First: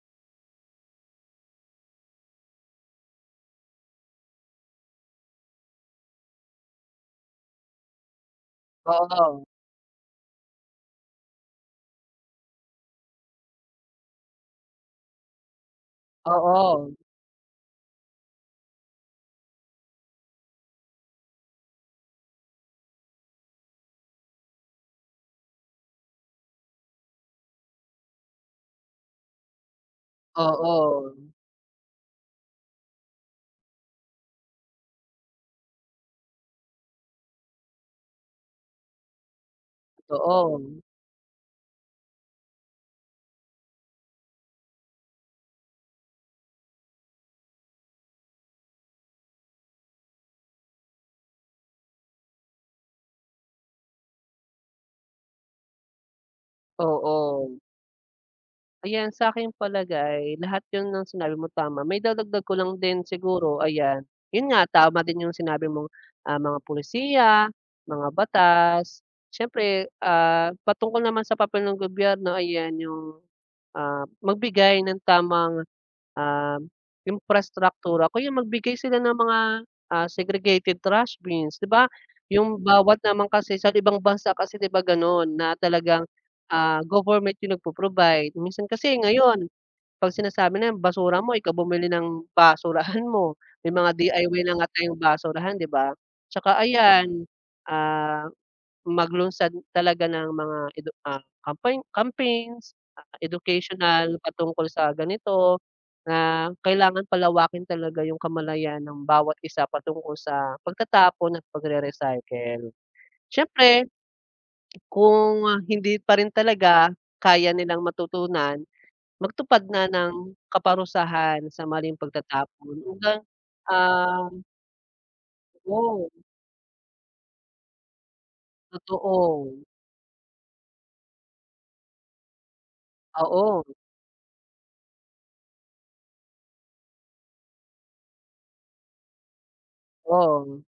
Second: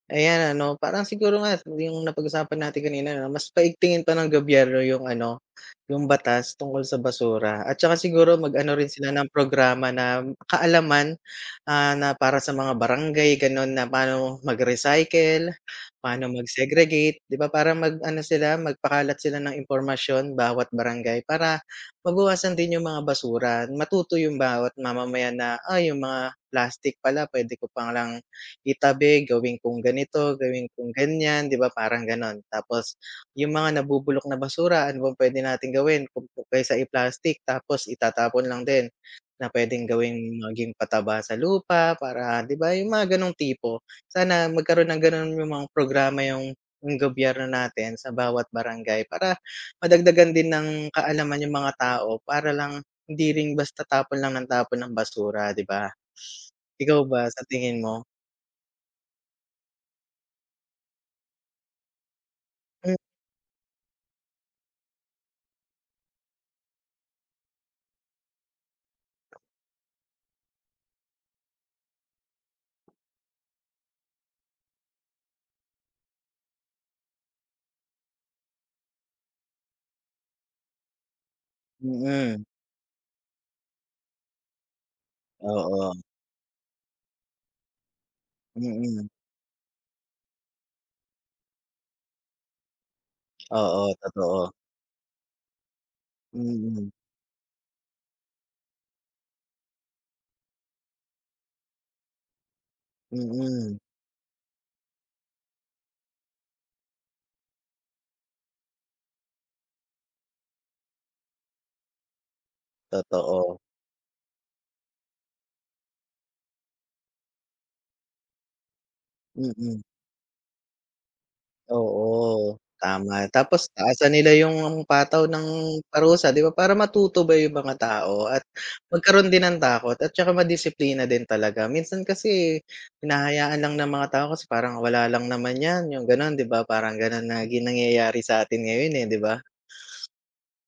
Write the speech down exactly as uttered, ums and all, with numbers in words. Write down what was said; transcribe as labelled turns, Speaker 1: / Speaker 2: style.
Speaker 1: Ayan ano parang siguro nga yung napag-usapan natin kanina 'no mas paigtingin pa ng gobyerno yung ano, yung batas tungkol sa basura at saka siguro mag-ano rin sila ng
Speaker 2: Oo.
Speaker 1: programa na m kaalaman, ah, na para sa mga barangay ganun na paano mag-recycle, paano
Speaker 2: Oo.
Speaker 1: mag-segregate 'di ba para mag-ano sila, mag-pakalat sila ng impormasyon bawat barangay, para mabawasan din yung mga basura matuto yung bawat mamamayan na "Ay, yung mga plastic pala pwede ko palang itabi gawin kung ganito, gawin kung
Speaker 2: Oo.
Speaker 1: ganiyan", 'di ba, parang ganun. Tapos yung mga nabubulok na basura ano bang pwede nating gawin [unintelligible] kaysa i-plastic tapos itatapon lang din, na pwedeng gawin maging
Speaker 2: Doon.
Speaker 1: pataba sa lupa para 'di ba yung mga ganung tipo, sana magkaroon ng ganun yung mga programa yung yung gobyerno natin sa bawat barangay para madagdagan din ng kaalaman yung mga tao para lang hindi rin basta tapon lang ng tapon ng basura 'di ba? Ikaw ba sa
Speaker 2: Oo.
Speaker 1: tingin mo?
Speaker 2: Ayan sa aking palagay lahat yun ng sinabi mo tama. Maidadagdag ko lang
Speaker 1: Hmm.
Speaker 2: din siguro ayan, yun nga tama din yung sinabi mong, ah, mga pulisiya, mga batas. Siyempre, ah, patungkol naman sa papel ng gobyerno ayan yung, ah, magbigay ng tamang, um, imprastraktura o kaya magbigay sila ng mga, ah, segregated trash bins 'di ba,
Speaker 1: Mm.
Speaker 2: yung bawat naman kasi sa ibang bansa kasi 'di ba ganun na
Speaker 1: Oo.
Speaker 2: talagang, ah, government yung nagpo-provide. Minsan kasi
Speaker 1: Mm.
Speaker 2: ngayon kapag sinasabi na basura mo ikaw bumili ng basurahan mo may mga
Speaker 1: Oo
Speaker 2: D-I-Y
Speaker 1: totoo.
Speaker 2: na nga tayong basurahan 'di ba at saka
Speaker 1: Mm.
Speaker 2: ayan, ah, maglunsad talaga ng mga edu ah, campaign, campaigns ah,
Speaker 1: Mm.
Speaker 2: educational patungkol sa ganito na kailangan palawakin talaga yung kamalayan ng bawat isa patungkol sa pagtatapon at pagre-recycle.
Speaker 1: Totoo.
Speaker 2: Siyempre Kung, ah, hindi pa rin talaga kaya nilang matutunan, magtupad
Speaker 1: Mm.
Speaker 2: na ng kaparusahan sa maling
Speaker 1: Oo,
Speaker 2: pagtatapon yun bang,
Speaker 1: tama. Tapos taasan nila
Speaker 2: um
Speaker 1: yung pataw ng
Speaker 2: Go.
Speaker 1: parusa 'di ba para matuto ba yung mga tao at magkaroon din
Speaker 2: Totoo.
Speaker 1: ng takot at saka madisiplina din talaga. Minsan kasi hinahayaan
Speaker 2: Oo.
Speaker 1: lang ng mga tao kasi parang wala lang naman yan, yung ganon 'di ba parang ganun lagi nangyayari sa atin ngayon, eh, 'di ba?
Speaker 2: Oh.